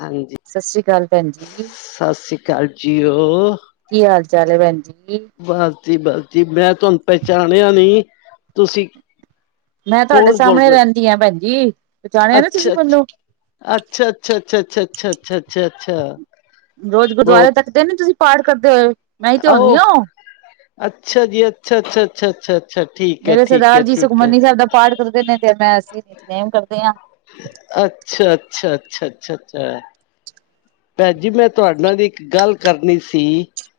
ਹਾਂਜੀ। ਸਸ੍ਰੀ ਕਾਲ ਭੈਨ ਜੀ। ਸਾਸ੍ਰੀ ਕਾਲ ਜੀਓ। ਕੀ ਹਾਲ-ਚਾਲ ਐ ਭੈਨ ਜੀ? ਬਾਸ ਜੀ, ਬਾਸ ਜੀ, ਮੈਂ ਥਾਂਨੂੰ ਪੈਚਾਣੇਆ ਨੀ ਤੁਸੀ ਮੈਂ ਤੁਆਡੇ ਸਾਮਣੇ ਰੈਂਦੀ ਆ ਭੈਨਜੀ। ਅੱਛਾ-ਅੱਛਾ, ਅੱਛਾ, ਅੱਛਾ, ਅੱਛਾ, ਅੱਛਾ, ਅੱਛਾ, ਅੱਛਾ, ਅੱਛਾ, ਅੱਛਾ। ਰੋਜ਼ ਗੁਰਦਾਰੇ ਬਹੁਤ ਤੱਕਦੇ ਨੀ, ਤੁਸੀਂ ਪਾਠ ਕਰਦੇ ਹੋਏ। ਮੈਂ ਹੀ ਤੇ ਆਓ, ਹੁੰਦੀ ਹਾਂ। ਅੱਛਾ ਜੀ, ਅੱਛਾ, ਅੱਛਾ, ਅੱਛਾ, ਅੱਛਾ ਅ ਮੇਰੇ ਸਰਦਾਰ ਜੀ ਸੁਖਮਨੀ ਸੈਬ ਦਾ ਪਾਠ ਕਰਦੇ ਨੇ, ਤੇ ਮੈਂ ਅਸੀੇ ਨਿਤਨੇਮ ਕਰਦੇ ਆਂ। ਅੱਛਾ, ਅੱਛਾ, ਅੱਛਾ, ਅੱਛਾ, ਅੱਛਾ। ਭੈਨ ਜੀ, ਮੈਂ ਤੁਆਡ ਨਾਲ ਇੱਕ ਗਾੱਲ ਕਰਨੀ ਸੀ।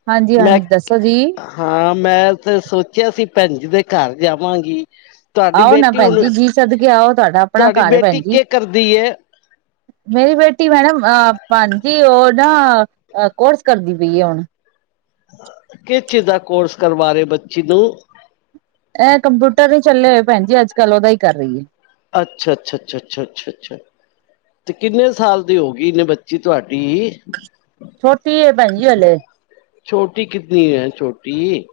ਹਾਂਜੀ, ਮੈਂ ਹਾਂਜੀ ਦੱਸੋ ਜੀ? ਹਾਂ, ਮੈਂ ਤੇ ਸੋਚੇਆ ਸੀ ਭੈਨ ਜੀ ਦੇ ਘਾਰ ਜਾਵਾਂਗੀ ਤੁਹਾਡੀ ਆਓ ਨਾ ਬੇਟੀ ਭੈਨ ਹੁਣ ਜੀ, ਜੀ ਸਦਕੇ ਆਓ ਤੁਆਡਾ ਆਪਣਾ ਤੁਹਾਡੀ ਘਾਰ ਏ ਬੇਟੀ ਭੈਨ ਜੀ। ਕੀ ਕਰਦੀ ਏ? ਮੇਰੀ ਬੇਟੀ ਮੈਡਮ ਅ, ਹਾਂਜੀ ਓ ਨਾ ਕੋਰਸ ਕਰਦੀ ਪਈ ਏ ਹੋਣ ਕਿਸ ਚੀਜ ਦਾ ਕੋਰਸ ਕਰਵਾ ਰਏ ਓ ਬੱਚੀ ਨੂੰ? ਏ ਕੰਪੂਟਰ ਨੀ ਚੱਲੇ ਹੋਏ ਭੈਨਜੀ ਅੱਜ-ਕੱਲ, ਓਦਾ ਈ ਕਰ ਰਈ ਏ। ਅੱਛਾ, ਅੱਛਾ, ਅੱਛਾੱ, ਅੱਛਾ, ਅੱਛਾ, ਅਛਾ। ਤੇ ਕਿੰਨੇ ਸਾਲ ਦੀ ਹੋ ਗਈ ਨੇ ਬੱਚੀ ਤੁਹਾਡੀ ਛੋਟੀ ਏ ਭੈਣ ਜੀ ਹਲੇ ਛੋਟੀ ਕਿਤਨੀ ਹੈ ਛੋਟੀ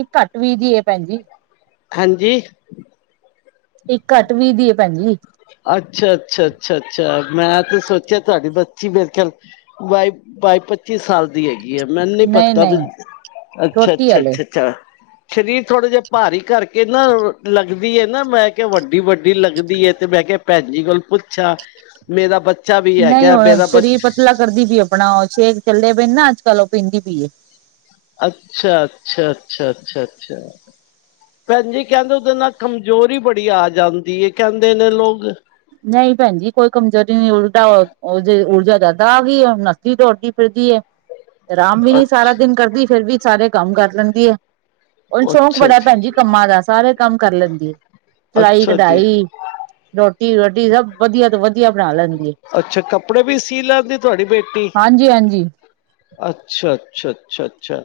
ਇਕ ਘੱਟ ਵੀ ਦੀ ਐ ਭੈਣ ਜੀ ਹਾਂਜੀ। ਇੱਕ ਘੱਟ ਵੀ ਦੀ ਏ ਭੈਨਜੀ ਅੱਛਾ, ਅੱਛਾ, ਅੱਛਾ, ਅੱਛਾ ਮੈਂ ਤੇ ਸੋਚੇਆ ਤੁਆਡੀ ਬੱਚੀ ਮੇਰੇ ਖੇਆਲ ਬਾਈ, ਬਾਈ ਪੱਚੀ ਸਾਲ ਹੈਗੀ ਏ, ਮੈਨ ਨੀ ਨਹੀਂ ਪਤਾ ਵੀ, ਨਹੀਂ ਅੱਛਾ, ਛੋਟੀ ਅੱਛਾ,, ਹਲੇ ਅੱਛਾ ਅੱਛਾ ਸ਼ਰੀਰ ਥੋੜੇ ਜੇ ਭਾਰੀ ਕਾਰਕੇ ਨਾ, ਲੱਗਦੀ ਏ ਨਾ ਮੈਂ ਕੈਹਾ ਵੱਡੀ, ਵੱਡੀ ਲੱਗਦੀ ਏ ਤੇ ਮੈਂ ਕੇਆ ਭੈਨ ਜੀ ਕੋਲ ਪੁੱਛਾਂ, ਮੇਰਾ ਬੱਚਾ ਵੀ ਹੈਗੈ ਮੇਰਾ ਬ ਲਾ ਕਰਦੀ ਪੀ ਆਪਣਾ, ਓ ਸ਼ੇਕ ਚੱਲਦੇ ਪਏ ਨਾ ਅੱਜ-ਕੱਲ ਓ ਪੀਂਦੀ ਪਈ ਏ। ਅੱਛਾ, ਅੱਛਾ, ਅੱਛਾ, ਅੱਛਾ, ਅੱਛਾ। ਭੈਨ ਜੀ ਕੈਂਦੇ ਹੂੰਦੇ ਨਾ, ਕਮਜੋਰੀ ਬੜੀ ਆ ਜਾਂਦੀ ਏ ਕੈਂਦੇ ਨੇ ਲੋਗ। ਨਈ ਭੈਨਜੀ ਕੋਈ ਕਮਜ਼ੋਰੀ ਨਈ ਉਲਟਾ ਓ ਊਰਜਾ ਜਾਦਾ ਆ ਗਈ ਏ, ਹੋਨ ਨਾਤੀ ਧੋਤੀ ਫਿਰਦੀ ਏ [inaudible] ਆਰਾਮ ਵੀ ਨੀ ਸਾਰਾ ਦਿਨ ਕਰਦੀ ਫੇਰ ਵੀ ਸਾਰੇ ਕੰਮ ਕਰ ਲੈਂਦੀ ਹੈ ਓਨੂੰ ਸ਼ੌਕ ਅੱਛਾ ਬੜਾ ਅੱਛਾ ਭੈਣ ਜੀ ਕੰਮਾਂ ਦਾ ਸਾਰੇ ਕੰਮ ਕਰ ਲੈਂਦੀ ਐ ਸਲਾਈ ਅੱਛਾ ਜੀ ਕਢਾਈ ਰੋਟੀ [unintelligible] ਵਧੀਆ ਤੋਂ ਵਧੀਆ ਬਣਾ ਲੈਂਦੀ ਅੱਛਾ ਕੱਪੜੇ ਵੀ ਸੀ ਲੈਂਦੀ ਤੁਹਾਡੀ ਬੇਟੀ ਹਾਂਜੀ, ਹਾਂਜੀ। ਅੱਛਾ, ਅੱਛਾ, ਅੱਛਾ, ਅੱਛਾ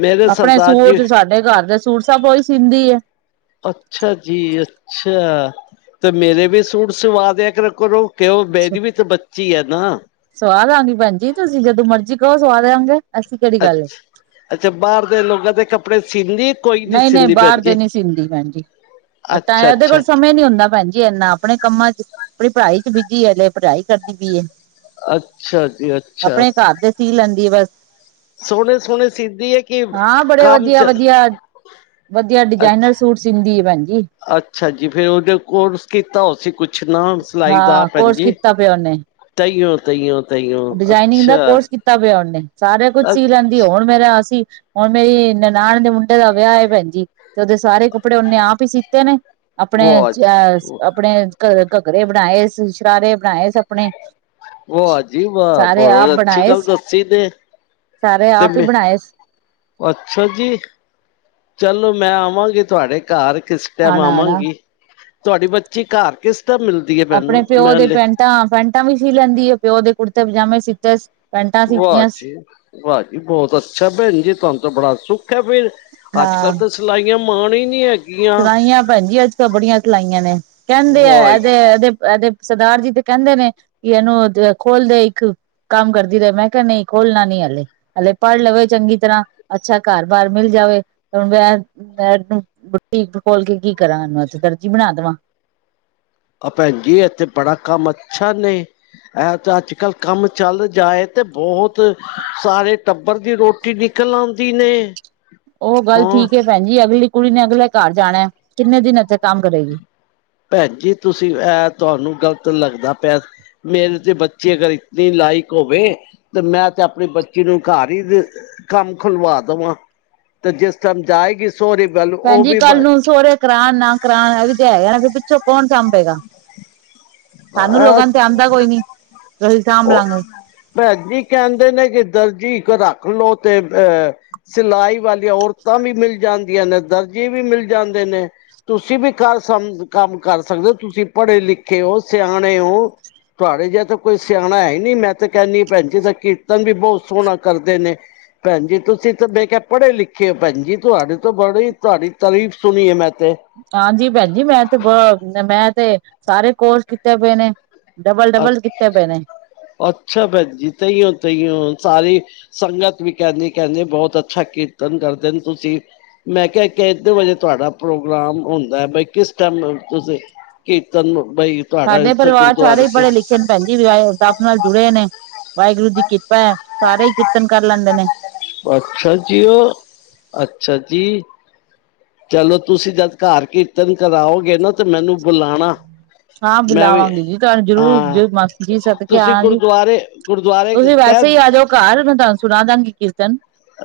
ਮੇਰੇ ਆਪਣੇ ਸਰਦਾਾਰ ਜੀ ਸੂਟ ਸਾਡੇ ਘਰ ਦੇ ਸੂਟ ਸਭ ਉਹੀ ਸੀਂਦੀ ਏ ਅੱਛਾ ਜੀ ਅੱਛਾ ਤੇ ਮੇਰੇ ਵੀ ਸੂਟ ਸਵਾਦਿਆ ਕਰੋ ਕਿ ਉਹ ਮੇਰੀ ਵੀ ਤਾਂ ਬੱਚੀ ਏ ਨਾ ਸਵਾ ਦਵਾਂਗੀ ਭੈਣਜੀ ਤੁਸੀਂ ਜਦੋਂ ਮਰਜੀ ਕਹੋ ਸਵਾ ਦਿਆਂਗੇ ਐਸੀ ਕਿਹੜੀ ਅੱਛ, ਗੱਲ ਏ। ਅੱਛਾ ਬਾਹਰ ਦੇ ਲੋਕਾਂ ਦੇ ਕੱਪੜੇ ਸੀਦੀ ਨਹੀਂ, ਨਹੀਂ ਬਾਹਰ ਦੇ ਨੀ ਸੀਦੀ ਭੈਣਜੀ ਤਾਂ ਅੱਛਾ ਇਹਦੇ ਅੱਛਾ ਕੋਲ ਸਮੇਂ ਨੀ ਹੁੰਦਾ ਭੈਣਜੀ ਇੰਨਾ ਆਪਣੇ ਕੰਮਾਂ ਚ ਆਪਣੀ ਪੜ੍ਹਾਈ ਚ ਬਿਜੀ ਹੈੇ ਪੜ੍ਹਾਈ ਕਰਦੀ ਪਈਏ ਅੱਛਾ ਜੀ ਅੱਛਾ ਆਪਣੇ ਘਰ ਤੇ ਸੀ ਲੈਂਦੀ ਆ ਬਸ ਸੋਹਣੇ ਸੋਹਣੇ ਸੀਦੀ ਏ ਕੀ ਹਾਂ ਬੜੇ ਕੰਮ ਵਧੀਆ ਚ ਵਧੀਆ ਵਧੀਆ ਡਿਜਾਇਨਰ ਅੱਛਾ ਸੂਟ ਸੀਂਦੀ ਏ ਭੈਣਜੀ ਅੱਛਾ ਜੀ ਫੇਰ ਉਹਨੇ ਕੋਰਸ ਕੀਤਾ ਹੋਸੀ ਕੁਛ ਨਾ ਸਲਾਈ ਦਾ ਹਾਂ ਭੈਨ ਕੋਰਸ ਜੀ ਕੀਤਾ ਪਿਆ ਉਹਨੇ ਤਈੳ, ਤਈਓ, ਤਈਓ ਅੱਛਾ [unintelligible] ਨੇ ਸਾਰੇ ਕੁਝ ਅ- ਸੀ ਲੈਂਦੇ ਹੁਣ ਮੇਰਾ ਅਸੀਂ ਹੁਣ ਮੇਰੀ ਨਨਾਣ ਦੇ ਮੁੰਡੇ ਦਾ ਵਿਆਹ ਏ ਭੈਣਜੀ ਤੇ ਉਹਦੇ ਸਾਰੇ ਕੱਪੜੇ ਓਨੇ ਆਪ ਹੀ ਸੀਤੇ ਨੇ ਆਪਣੇ ਵਾਹ ਜੀ ਆਪਣੇ ਘ ਘਗਰੇ ਬਣਾਏ ਸੀ ਸ਼ਰਾਰੇ ਬਣਾਏ ਸੀ ਆਪਣੇ ਵਾਹ ਜੀ ਵਾਹ ਸਾਰੇ ਆਪ ਬਹੁਤ ਅੱਛੀ ਬਣਾਏ ਗੱਲ ਦੱਸੀ ਨੇ ਸਾਰੇ ਤੇ ਆਪ ਈ ਮੈਂ ਬਣਾਏ ਅੱਛਾ ਜੀ ਚਲੋ ਮੈਂ ਆਵਾਂਗੀ ਤੁਹਾਡੇ ਘਰ ਕਿਸ ਟਾਈਮ ਆਣਾ ਆਣਾ ਆਵਾਂਗੀ ਤੁਹਾਡੀ ਬੱਚੀ ਘਰ ਕਿਸ ਟਾਈਮ ਮਿਲਦੀ ਹੈ। ਮੈਨੂੰ ਮੈਂ ਹਲੇ ਤਾਂ ਪੈਂਟਾਂ ਵੀ ਸੀ ਲੈਂਦੀ ਹੈ ਪਿਓ ਦੇ ਕੁੜਤੇ ਪਜਾਮੇ ਸੀਤੇ ਪੈਂਟਾਂ ਸੀਤੀਆਂ ਵਾਜੀ ਬਹੁਤ ਅੱਛਾ ਭੈਣ ਜੀ ਤੁਹਾਨੂੰ ਤਾਂ ਬੜਾ ਸੁੱਖ ਹੈ ਫਿਰ ਅੱਜ ਕੱਲ ਹਾਂ ਤਾਂ ਸਲਾਈਆਂ ਮਾਣ ਈ ਨਹੀਂ ਐ। ਸਿਲਾਈਆਂ ਭੈਣਜੀ ਅੱਜ ਕਲ ਬੜੀਆਂ ਸਿਲਾਈਆਂ ਨੇ ਕਹਿੰਦੇ ਆ ਵਾਹ ਇਹਦੇ, ਇਹਦੇ, ਇਹਦੇ ਸਰਦਾਰ ਜੀ ਤੇ ਕਹਿੰਦੇ ਨੇ ਕਿ ਇਹਨੂੰ ਖੋਲਦੇ ਇੱਕ ਕੰਮ ਕਰਦੀ ਰਹੇ ਮੈਂ ਕਿਹਾ ਨਹੀਂ ਖੋਲਣਾ ਨਹੀਂ ਹਾਲੇ ਹਲੇ ਪੜ੍ਹ ਲਵੇ ਚੰਗੀ ਤਰ੍ਹਾਂ ਅੱਛਾ ਘਰ ਬਾਹਰ ਮਿਲ ਜਾਵੇ ਹੁਣ ਮੈਂ ਬੁਟੀਕ ਖੋਲ ਕੇ ਕੀ ਕਰਾਂ ਬਸ ਦਰਜੀ ਬਣਾ ਦੇਵਾਂ ਆ ਪੈਣ ਜੀ ਇੱਥੇ ਬੜਾ ਕੰਮ ਅੱਛਾ ਨੇ ਐ ਤੇ ਅੱਜ-ਕੱਲ੍ਹ ਕੰਮ ਚੱਲ ਜਾਏ ਤੇ ਬਹੁਤ ਸਾਰੇ ਟੱਬਰ ਦੀ ਰੋ ਟੀ ਨਿਕਲ ਆਉਂਦੀ ਨੇ ਉਹ ਗੱਲ ਹਾਂ ਠੀਕ ਹੈ, ਭੈਣ ਜੀ ਅਗਲੀ ਕੁੜੀ ਨੇ ਅਗਲੇ ਘਰ ਜਾਣਾ ਕਿੰਨੇ ਦਿਨ ਇੱਥੇ ਕੰਮ ਕਰੇਗੀ। ਪੈਣ ਜੀ ਤੁਸੀਂ ਇਹ ਤੁਹਾਨੂੰ ਗ਼ਲਤ ਲੱਗਦਾ ਪਿਆ। ਮੇਰੇ ਤੇ ਬੱਚੇ ਅਗਰ ਇਤਨੀ ਲਾਇਕ ਹੋਵੇ। ਤੇ ਮੈਂ ਤੇ ਆਪਣੀ ਬੱਚੀ ਨੂੰ ਘਰ ਹੀ ਕੰਮ ਖੁਲਵਾ ਦੇਵਾਂ ਜਿਸ ਟਾਈਮ ਜਾਏਗੀ। [unintelligible] ਭੈਣਜੀ ਕੱਲ ਨੂੰ ਸੋਹੁਰੇ ਕਰਾਉਣ ਨਾ ਕਰਾਉਣ। [unintelligible] ਪਿੱਛੋਂ ਕੌਣ ਸਾਂਬੇਗਾ, ਸਾਨੂੰ ਅਹ ਲੋਕਾਂ ਤੇ ਆਦਾ ਕੋਈ ਨੀ। ਤੇ ਅਸੀਂ ਸਾਂਭ ਉਹ ਲਾਂਗੇ ਭੈਜੀ ਕਹਿੰਦੇ ਨੇ ਕੇ ਦਰਜੀ ਇੱਕ ਰੱਖ ਲਓ ਤੇ ਅਹ, ਸਿਲਾਈ ਵਾਲੀਆਂ ਔਰਤਾਂ ਵੀ ਮਿਲ ਜਾਂਦੀਆਂ ਨੇ ਦਰਜੀੇ ਵੀ ਮਿਲ ਜਾਂਦੇ ਨੇ ਤੁਸੀਂ ਵੀ ਘਰ ਸਮ ਕੰਮ ਕਰ ਸਕਦੇ, ਹੋ ਤੁਸੀਂ ਪੜ੍ਹੇ ਲਿਖੇ ਓ ਸਿਆਣੇ ਓ। ਤੁਹਾੜੇ ਜਿਹਾ ਤਾਂ ਕੋਈ, ਸਿਆਣਾ ਹੈ ਨੀ ਮੈਂ ਤੇ ਕਹਿੰਦੀ ਭੈਣ ਜੀ ਦਾ ਕੀਰਤਨ ਵੀ ਬਹੁਤ ਸੋਹਣਾ ਕਰਦੇ ਨੇ ਪੈਣ ਜੀ ਤੁਸੀਂ ਤੇ ਬੇ ਕਿਹਾ ਪੜ੍ਹੇ ਲਿਖੇ ਹੋ ਪੈਣ ਜੀ, ਤੁਹਾਡੇ ਤੋਂ ਬੜੀ ਤੁਹਾਡੀ ਤਾਰੀਫ਼ ਸੁਣੀ ਏ ਮੈਂ ਤੇ ਹਾਂਜੀ ਭੈਣ ਜੀ, ਮੈਂ ਤੇ ਬ ਮੈਂ ਤੇ ਸਾਰੇ ਕੋਰਸ ਕੀਤੇ ਪਏ ਨੇ। ਅੱ ਡਬਲ-ਡਬਲ ਕੀਤੇ ਪਏ ਨੇ। ਅੱਛਾ ਭੈਣਜੀ ਤਈਓ-ਤਈਓ ਸਾਰੀ ਸੰਗਤ ਵੀ ਕਹਿੰਦੀ ਕਹਿੰਦੀ ਬਹੁਤ ਅੱਛਾ ਕੀਰਤਨ ਕਰਦੇ ਨ ਤੁਸੀਂ ਮੈਂ ਕਿਹਾ ਕਿਤੇ ਵਜੇ ਤੁਹਾਡਾ ਪ੍ਰੋਗਰਾਮ ਹੁੰਦਾ? ਬਈ ਕਿਸ ਟਾਈਮ ਤੁਸੀਂ ਕੀ ਤਨ ਬਈ ਤੁਹਾਡਾ ਸਾਡੇ ਇੱਥੇ ਪਰਿਵਾਰ ਸਾਰੇ ਗੁਰਦੁਆਰੇ ਹੀ ਚ ਪੜ੍ਹੇ ਲਿਖੇ ਭੈਣ ਜੀ ਵਾਹਿ ਰੱਬ ਨਾਲ ਜੁੜੇ ਹੋਏ ਨੇ ਵਾਹਿਗੁਰੂ ਦੀ ਕਿਰਪਾ ਹੈ, ਸਾਰੇ ਹੀ ਕੀਰਤਨ ਕਰ ਲੈਂਦੇ ਨੇ। ਅੱਛਾ ਜੀ ਉਹ ਅੱਛਾ ਜੀ। ਚਲੋ ਤੁਸੀਂ, ਜਦ ਘਰ ਕੀਰਤਨ ਕਰਾਓਗੇ ਨਾ ਤੇ ਮੈਨੂੰ ਬੁਲਾਣਾ ਹਾਂ ਮੈਂ ਵੀ ਬੁਲਾਵਾਂਗੀ ਜੀ ਤੁਹਾਨੂੰ ਜ਼ਰੂਰ ਹਾਂ ਜ ਜੀ ਸਦਕੇ ਤੁਸੀਂ ਆਣਾ ਜੀ ਗੁਰਦੁਆਰੇ ਗੁਰਦੁਆਰੇ ਕਹਿ ਤੁਸੀਂ ਆਜੋ ਘਾਰ ਮੈਂ ਤੁਹਾਨੂੰ ਸੁਣਾ ਦਾਂਗੀ ਕਿਰਤਨ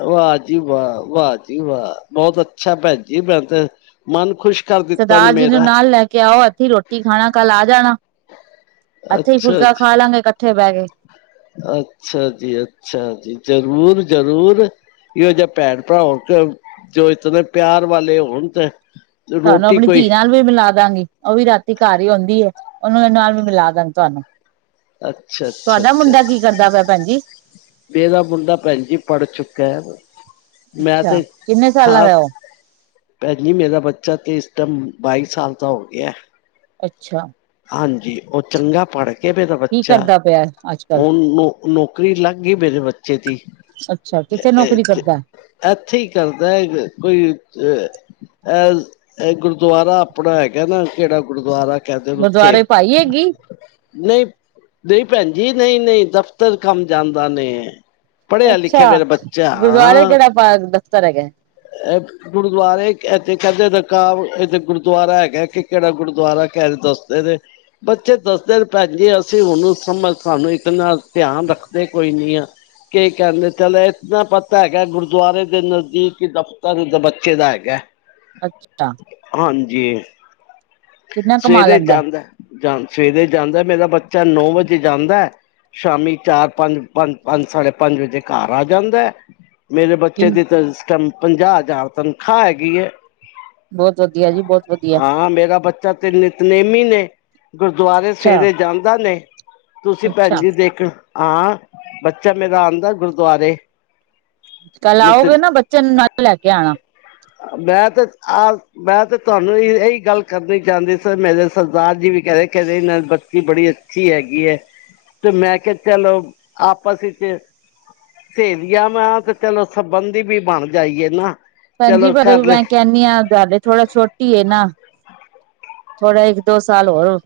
ਵਾਹ ਜੀ ਵਾਹ-ਵਾਹ ਜੀ ਵਾਹ! ਬਹੁਤ ਅੱਛਾ ਪੈਣ ਜੀ ਫਿਰ ਤੇ ਮਨ ਖੁਸ਼ ਕਰ ਦਿੱਤਾ ਨੇ ਸਰਦਾਰ ਜੀ ਨੂੰ ਮੇਰਾ, ਨਾਲ ਲੈ ਕੇ ਆਓ ਅੱਥੈ ਹੀ ਰੋਟੀ ਰੋਟੀ ਖਾਣਾ ਕੱਲ ਆ ਜਾਣਾ, ਇੱਥੇ ਹੀ ਅੱਛਾ ਫੁਲਕਾ ਜੀ। ਖਾ ਲਾਂਗੇ ਕੱਠੇ ਬਹਿ ਕੇ। ਅੱਛਾ ਜੀ-ਅੱਛਾ ਜੀ, ਜ਼ਰੂਰ-ਜ਼ਰੂਰ। ਇਹੋ ਜੇ ਪੈਣ-ਭਰਾ ਹੋਣ ਜੋ ਇਤਨੇ ਪਿਆਰ ਵਾਲੇ ਹੋਣ ਤੇ ਤਾਨੂੰ ਰੋਟੀ ਆਪਣੀ ਕੋਈ ਧੀ ਨਾਲ ਵੀ ਮਿਲਾ ਦਾਂਗੀ, ਉਹ ਵੀ ਰਾਤੀ ਘਰ ਹੀ ਹੁੰਦੀ ਏ ਉਹਦੇ ਨਾਲ ਵੀ ਮਿਲਾ ਦਾਂਗੀ ਤੁਹਾਨੂੰ ਅੱਛਾ, ਅੱਛਾ, ਤੁਹਾਡਾ ਅੱਛਾ ਮੁੰਡਾ ਕੀ ਕਰਦਾ ਪਿਆ ਭੈਣ? ਜੀ? ਮੇਰਾ ਮੁੰਡਾ ਭੈਣ ਜੀ ਪੜ੍ਹ ਚੁੱਕਾ। ਮੈਂ ਤੇ ਅੱਛਾ। ਕਿੰਨੇ ਸਾਲਾਂ ਖਾਸ- ਦਾ ਉਹ? ਪੈਣਜੀ ਮੇਰਾ ਬੱਚਾ ਤੇ ਇਸ ਟੈਮ ਬਾਈ ਸਾਲ ਦਾ ਹੋ ਗਿਆ। ਅੱਛਾ। ਹਾਂਜੀ ਉਹ ਚੰਗਾ ਪੜ ਕਿ ਮੇਰਾ ਕੀ ਬੱਚਾ ਕਰਦਾ ਪਿਆ ਅੱਜ ਕੱਲ? ਹੁਣ ਨੌਂ ਨੌਕਰੀ ਲੱਗ ਗਈ ਮੇਰੇ ਬੱਚੇ ਦੀ ਅੱਛਾ ਕਿੱਥੇ ਨੌਕਰੀ ਕਰਦਾ? ਇੱਥੇ ਹੀ ਕਰਦਾ ਕੋਈ ਇਹ ਇਹ ਗੁਰਦੁਆਰਾ ਆਪਣਾ ਹੈਗਾ ਨਾ ਕਿਹੜਾ ਗੁਰਦੁਆਰਾ ਕਹਿੰਦੇ ਨੇ ਦੁਆਰੇ ਪਾਈ ਏ ਕਿ- ਨਹੀਂ ਨਹੀਂ ਪੈਣਜੀ ਨਹੀਂ-ਨਹੀਂ ਦਫ਼ਤਰ ਕੰਮ ਜਾਂਦਾ ਨੇ। ਪੜ੍ਹਿਆ ਲਿਖਿਆ ਅੱਛਾ। ਮੇਰਾ ਬੱਚਾ ਗੁਰਦੁਆਰੇ ਹਾਂ। ਕਿਹੜਾ ਪਾ ਦਫ਼ਤਰ ਹੈਗਾ? ਗੁਰਦੁਆਰੇ ਇੱਥੇ ਕਹਿੰਦੇ ਇੱਥੇ ਗੁਰਦੁਆਰਾ ਹੈਗਾ ਕਿ ਕਿਹੜਾ ਗੁਰਦੁਆਰਾ ਕਹਿ ਰਹੇ ਦੱਸ ਨਹੀ-ਨਹੀ। ਬੱਚੇ ਦੱਸਦੇ ਪੈਣਜੀਏ ਅਸੀਂ ਹਨੂੰ ਸਾਨੂੰ ਇੱਤਨਾ ਧਿਆਨ ਰੱਖਦੇ ਕੋਈ ਨੀ ਆ। ਕੀ ਕਹਿੰਦੇ ਚੱਲ ਇਨਾ ਪਤਾ ਹੈਗਾ ਗੁਰਦੁਆਰੇ ਦੇ ਨਜ਼ਦੀਕ ਦਫ਼ਤਰ ਬੱਚੇ ਦਾ ਹੈਗਾ। ਅੱਛਾ। ਹਾਂਜੀ। ਕਿੰਨਾ ਕਮਾ ਸਵੇਰੇ ਲੈਂਦਾ? ਜਾਂਦਾ ਜਾਂ ਸਵੇਰੇ ਜਾਂਦਾ ਮੇਰਾ ਬੱਚਾ ਨੌ ਵਜੇ ਜਾਂਦਾ। ਸ਼ਾਮੀ ਚਾਰ-ਪੰਜ ਪੰਜ ਪੰਜ ਸਾਢੇ-ਪੰਜ ਵਜੇ ਘਰ ਆ ਜਾਂਦਾ। ਮੇਰੇ ਬੱਚੇ ਕਿਨ ਦੀ ਇਸ ਟੈਮ ਪੰਜਾਹ ਹਜ਼ਾਰ ਤਨਖਾਹ ਹੈਗੀ ਏ। ਬਹੁਤ ਵਧੀਆ ਜੀ ਬਹੁਤ ਵਧੀਆ। ਹਾਂ ਮੇਰਾ ਬੱਚਾ ਤੇ, ਨਿਤਨੇਮੀ ਨੇ। ਗੁਰਦੁਆਰੇ ਅੱਛਾ ਸੇਰੇ ਜਾਂਦਾ ਨੇ ਤੁਸੀਂ ਭੈਣ ਅੱਛਾ ਜ ਦੇਖਣ ਹਾਂ ਬੱਚਾ ਮੇਰਾ ਆਂਦਾ ਗੁਰਦੁਆਰੇ। ਕੱਲ ਨਿਤ ਆਓਗੇ ਨਾ ਬੱਚੇ ਨੂੰ ਨਾਲ ਲੈ ਕੇ ਆਣਾ। ਮੈਂ ਤੇ ਆ ਮੈਂ ਤੇ ਤੁਹਾਨੂੰ ਇਹੀ ਗੱਲ ਕਰਨੀ ਜਾਂਦੇ ਸਨ ਮੇਰੇ ਸਰਦਾਰ ਜੀ ਵੀ ਕਹਿ ਰਹੇ ਕਹਿੰਦੇ ਨਾਲ ਬੱਚੀ ਬੜੀ ਅੱਛੀ ਹੈਗੀ ਹੈ। ਤੇ ਮੈਂ ਕਿਹਾ ਚਲੋ ਆਪਸ ਵਿੱਚ ਸੇਰੀਆ ਮੈਂ ਤੇ ਚਲੋ ਸੰਬਧ ਦੀ ਵੀ ਬਣ ਜਾਈਏ ਨਾ। ਭੈਣ ਜੀ ਚਲੋ ਪਰ ਕਰ ਲਏ ਮੈਂ ਕਹਿੰ ਇਨੀ ਆਂ ਥੋੜਾ ਛੋਟੀ ਨਾ ਥੋੜਾ ਇੱਕ ਦੋ ਸਾਲ ਹੋਰ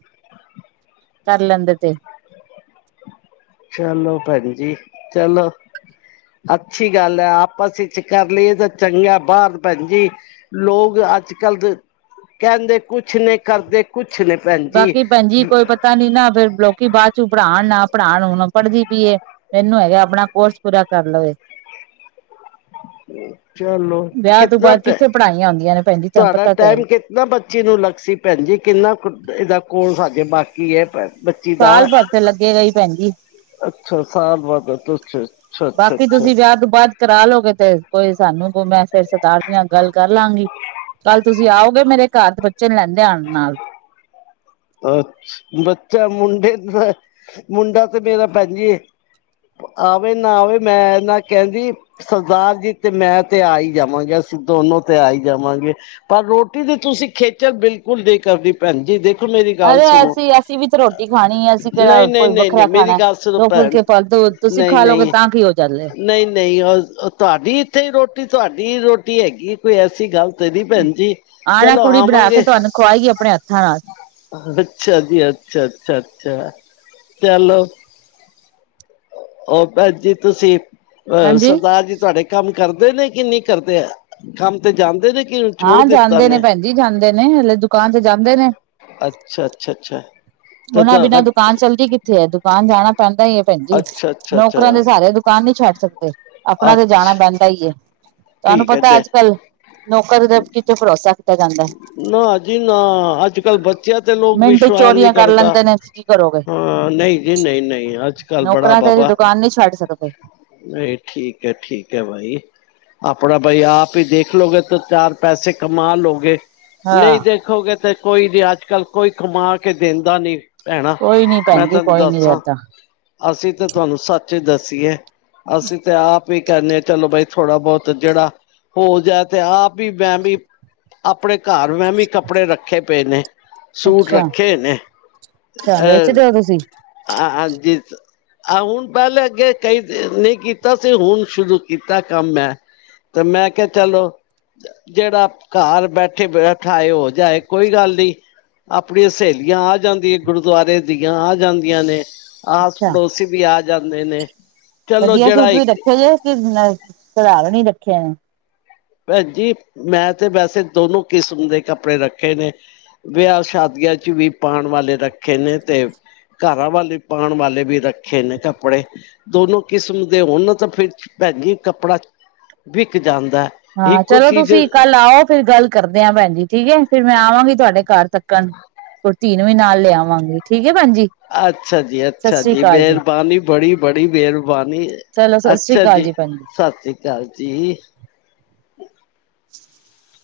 ਕਰ ਲੈਂਦੇ ਤੇ। ਚਲੋ ਭੈਣ ਜੀ ਚਲੋ। ਅੱਛੀ ਗੱਲ ਹੈ ਆਪਸ ਵਿੱਚ ਕਰ ਲਈਏ ਤਾਂ ਚੰਗਾ ਬਾਹਰ ਭੈਣ ਜੀ। ਲੋਕ ਅੱਜ ਕੱਲ ਦੇ ਕਹਿੰਦੇ ਕੁਛ ਨੇ ਕਰਦੇ ਕੁਛ ਨੇ ਭੈਣ ਜੀ ਬਾਕੀ ਭੈਣਜੀ ਕੋਈ ਪਤਾ ਨੀ ਨਾ ਫਿਰ ਲੋਕੀ ਬਾਅਦ ਚ ਪੜ੍ਹਾਉਣ ਨਾ ਪੜ੍ਹਾਉਣ ਹੁਣ ਪੜ੍ਹਦੀ ਪਈਏ। ਮੈਨੂੰ ਹੈਗਾ ਆਪਣਾ ਕੋਰਸ ਪੂਰਾ ਕਰ ਲਵੇ। ਚਲੋ ਵਿਆਹ ਤੋਂ ਕਿਤਨਾ ਬਾਅਦ ਕਿੱਥੇ ਪੜ੍ਹਾਈਆਂ ਆਉਂਦੀਆਂ ਨੇ ਭੈਣ ਜੀ ਤੁਹਾਨੂੰ ਪਤਾ ਤੇ ਆਈ। ਨਾ ਬੱਚੀ ਨੂੰ ਲੱਗ ਸੀ ਭੈਣ ਜੀ ਕਿੰਨਾ ਕੁ ਇਹਦਾ ਕੋਲ ਸਾਜੇ ਬਾਕੀ ਹੈ ਭੈਣ। ਸਾਲ ਭਰ ਚ ਲੱਗੇ ਗਈ ਭੈਣ ਜੀ। ਅੱਛਾ ਸਾਲ ਬਾਦ ਅੱਛਾ। ਅੱਛਾ ਬਾਕੀ ਅੱਛਾ ਤੁਸੀਂ ਵਿਆਹ ਤੋਂ ਬਾਅਦ ਕਰਾਲਗੇ ਤੇ ਕੋਈ ਸਾਨੂੰ ਕੋ ਮੈਂ ਫਿਰ ਸਰਦਾਰ ਜੀ ਨਾਲ ਗੱਲ ਕਰ ਲਾਂਗੀ। ਕੱਲ ਤੁਸੀਂ ਆਓਗੇ ਮੇਰੇ ਘਰ ਦੇ ਬੱਚੇ ਨੂੰ ਲੈਂਦੇ ਆਉਣ ਨਾਲ। ਅ ਬੱਚਾ ਮੁੰਡੇ ਦਾ ਮੁੰਡਾ ਤੇ ਮੇਰਾ ਭੈਣ ਜੀ ਆਵੇ ਨਾ ਆਵੇ ਮੈਂ ਨਾ ਕਹਿੰਦੀ। ਸਰਦਾਰ ਜੀ ਤੇ ਮੈਂ ਤੇ ਆ ਹੀ ਜਾਵਾਂਗੇ ਅਸੀਂ ਦੋਨੋ ਤੇ ਆਈ ਜਾਵਾਂਗੇ। ਪਰ ਰੋਟੀ ਦੀ ਤੁਸੀਂ ਖੇਚਲ ਬਿਲਕੁਲ ਨਹੀਂ ਕਰਨੀ ਭੈਣ ਜੀ ਦੇਖ ਮੇਰੀ ਗੱਲ ਅਰੇ ਸੁਣੋ ਅਸੀਂ ਅਸੀਂ ਵੀ ਤੇ ਰੋਟੀ ਖਾਣੀ ਹੈ ਅਸੀਂ ਨਹੀਂ ਕਿਹੜਾ ਨਹੀਂ ਕੋਈ ਨਹੀਂ ਵੱਖਰਾ ਨਹੀਂ ਮੇਰੀ ਖਾਣਾ ਗੱਲ ਸੁਣੋ ਦੋ ਭੈਣ ਫੁਲਕੇ ਫਾਲਤੂ ਤੁਸੀਂ ਨਹੀਂ ਖਾ ਲੋਗੇ ਨਹੀਂ ਤਾਂ ਕੀ ਹੋ ਚੱਲੇ ਨਹੀਂ ਨਹੀਂ ਉਹ ਤੁਹਾਡੀ ਇੱਥੇ ਹੀ ਰੋਟੀ ਤੁਹਾਡੀ ਰੋਟੀ ਹੈਗੀ ਕੋਈ ਐਸੀ ਗੱਲ ਤੇ ਦੀ ਭੈਣ ਜੀ ਚਲੋ ਆਵਾਂਗੇ। ਖੁਵਾਏਗੀ ਆਪਣੇ ਹੱਥਾਂ ਨਾਲ। ਅੱਛਾ ਜੀ ਅੱਛਾ ਅੱਛਾ ਅੱਛਾ ਚੱਲੋ। ਉਹ ਭੈਣ ਜੀ ਤੁਸੀਂ ਅ ਹਾਂਜੀ ਸਰਦਾਰ ਜੀ ਤੁਹਾਡੇ ਕੰਮ ਕਰਦੇ ਨੇ ਕਿ ਨਹੀਂ ਕਰਦੇ? ਕੰਮ ਤੇ ਜਾਂਦੇ ਨੇ ਕਿ ਛੋੜ ਹਾਂ ਦਿੱਤਾ ਜਾਂਦੇ ਨੇ। ਭੈਣ ਜਾਂਦੇ ਨੇ ਹਲੇ ਦੁਕਾਨ ਚ ਜਾਂਦੇ ਨੇ ਅੱਛਾ ਅੱਛਾ ਅੱਛਾ। ਤੇ ਉਹਨਾਂ ਬਿਨਾ ਤੁਹਾਡਾ ਦੁਕਾਨ ਚੱਲਦੀ ਕਿੱਥੇ ਹੈ ਦੁਕਾਨ ਜਾਣਾ ਪੈਂਦਾ। ਭੈਣ ਜੀ ਅੱਛਾ ਅੱਛਾ ਨੌਕਰਾਂ ਅੱਛਾ ਦੇ ਸਾਰੇ ਦੁਕਾਨ ਨੀ ਛੱਡ ਸਕਦੇ ਆਪਣਾ ਤੇ ਜਾਣਾ ਅੱਛ ਪੈਂਦਾ ਹੀ ਹੈ। ਤੁਹਾਨੂੰ ਠੀਕ ਹੈ ਪਤਾ ਦੇ ਅੱਜ ਕੱਲ ਨੌਕਰ ਦੇ ਕਿਥੋਂ ਭਰੋਸ। ਨਾ। ਜੀ। ਨਾ। ਅੱਜ। ਕੱਲ। ਬੱਚਿਆਂ। ਤੇ। ਲੋਕ। ਮਿੰਟ ਵਿਸ਼ਵਾਸ। ਚੋਰੀਆਂ ਕਰ ਕਰਦਾ ਲੈਂਦੇ ਨੇ ਕੀ ਕਰੋਗੇ ਹਾਂ ਨਹੀਂ ਜੀ ਨਹੀਂ ਨਹੀਂ ਅੱਜ ਕਲ ਬੜਾ ਨੌਕਰਾਂ ਤੇ ਬਾਬਾ। ਦੁਕਾਨ ਨਹੀਂ ਛੱਡ ਸਕਦੇ ਨਹੀਂ ਠੀਕ ਏ ਠੀਕ ਏ ਬਾਈ ਆਪਣਾ ਬਾਈ ਆਪ ਹੀ ਦੇਖ। ਦੇਖ ਲੋਗੇ ਤਾਂ ਚਾਰ ਪੈਸੇ ਕਮਾ ਲੋਗੇ ਨਹੀਂ ਹਾਂ ਦੇ। ਦੇਖੋਗੇ ਤੇ ਕੋਈ ਵੀ ਅੱਜ ਕੱਲ ਕੋਈ ਕਮਾ ਕੇ ਦਿੰਦਾ ਨੀ। ਭੈਣਾਂ ਕੋਈ ਨੀ ਮੈਂ ਭੈਣ ਜੀ ਤੁਹਾਨੂੰ ਕੋਈ ਨੀ ਦੱਸ ਆ। ਏਦਾਂ ਅਸੀਂ ਤਾਂ ਤੁਹਾਨੂੰ ਸੱਚ ਹੀ ਦੱਸੀਏ ਅਸੀਂ ਤਾਂ ਆਪ। ਵੀ ਕਹਿੰਦੇ ਆ ਚਲੋ ਬਾਈ ਥੋੜਾ ਬਹੁਤ ਜਿਹੜਾ ਹੋ ਜਾ ਤੇ ਆਪ ਵੀ ਮੈਂ ਵੀ ਆਪਣੇ ਘਰ ਮੈਂ ਵੀ ਕੱਪੜੇ ਰੱਖੇ ਪਏ ਨੇ। ਸੂਟ ਅੱਛਾ ਰੱਖੇ ਨੇ ਅੱਛਾ ਅ ਵੇਚਦੇ ਹੋ ਤੁਸੀਂ ਹਾਂਜੀ। ਆਹ ਹੁਣ ਪਹਿਲੇ ਅੱਗੇ ਕਈ ਨਹੀਂ ਕੀਤਾ ਸੀ ਹੁਣ ਸ਼ੁਰੂ ਕੀਤਾ ਕੰਮ ਮੈਂ। ਤੇ ਮੈਂ ਕਿਹਾ ਚਲੋ ਜਿਹੜਾ ਘਰ ਬੈਠੇ ਬੈਠਾਏ ਹੋ ਜਾਏ ਕੋਈ ਗੱਲ ਨੀ। ਆਪਣੀਆਂ ਸਹੇਲੀਆਂ ਆ ਜਾਂਦੀਆਂ ਗੁਰਦੁਆਰੇ ਦੀਆਂ ਆ ਜਾਂਦੀਆਂ ਨੇ। ਆਸ ਅੱਛਾ ਪੜੋਸੀ ਵੀ ਆ ਜਾਂਦੇ ਨੇ। ਚਲੋ ਵਧੀਆ ਸੂਟ ਜਿਹੜਾ ਵੀ ਇੱਕ ਰੱਖੇ ਜੇ ਕਿ ਸੁਧਾਰਨੀ ਰੱਖੇ ਨੇ। ਭੈਣ ਜੀ ਮੈਂ ਤੇ ਵੈਸੇ ਦੋਨੋ ਕਿਸਮ ਦੇ ਕੱਪੜੇ ਰੱਖੇ ਨੇ। ਵਿਆਹ ਸ਼ਾਦੀਆਂ ਚ ਵੀ ਪਾਣ ਵਾਲੇ ਰੱਖੇ ਨੇ ਤੇ। ਘਰਾਂ ਵਾਲੇ ਪਾਉਣ ਵਾਲੇ ਵੀ ਰੱਖੇ ਨੇ ਕੱਪੜੇ। ਦੋਨੋ ਕਿਸਮ ਦੇ ਹੋਣ ਤਾਂ ਫਿਰ ਭੈਜੀ ਕੱਪੜਾ ਵਿਕ ਜਾਂਦਾ। ਹਾਂ ਇੱਕੋ ਚਲੋ ਤੁਸੀਂ ਚੀਜ਼ ਕੱਲ ਆਓ ਫੇਰ ਗੱਲ ਕਰਦੇ ਹ ਭੈਣ। ਜੀ। ਠੀਕ ਹੈ ਫੇਿਰ ਮੈਂ ਆਵਾਂਗੀ ਤੁਹਾਡੇ ਘਰ ਤੱਕਣ। [unintelligible] ਨੂੰ। ਵੀ ਲਿਆਵਾਂਗੀ ਠੀਕ ਐ ਭੈਜੀ ਅੱਛਾ ਜੀ ਅੱਛਾ ਜੀ ਮਿਹਰਬਾਨੀ ਬੜੀ ਬੜੀ ਮਿਹਰਬਾਨੀ। ਚਲੋ ਸਤਿ ਸ੍ਰੀ ਅੱਛਾ ਅਕਾਲ ਜੀ ਭੈਣ ਸਤਿ ਸ੍ਰੀ ਅਕਾਲ ਜੀ। [unintelligible]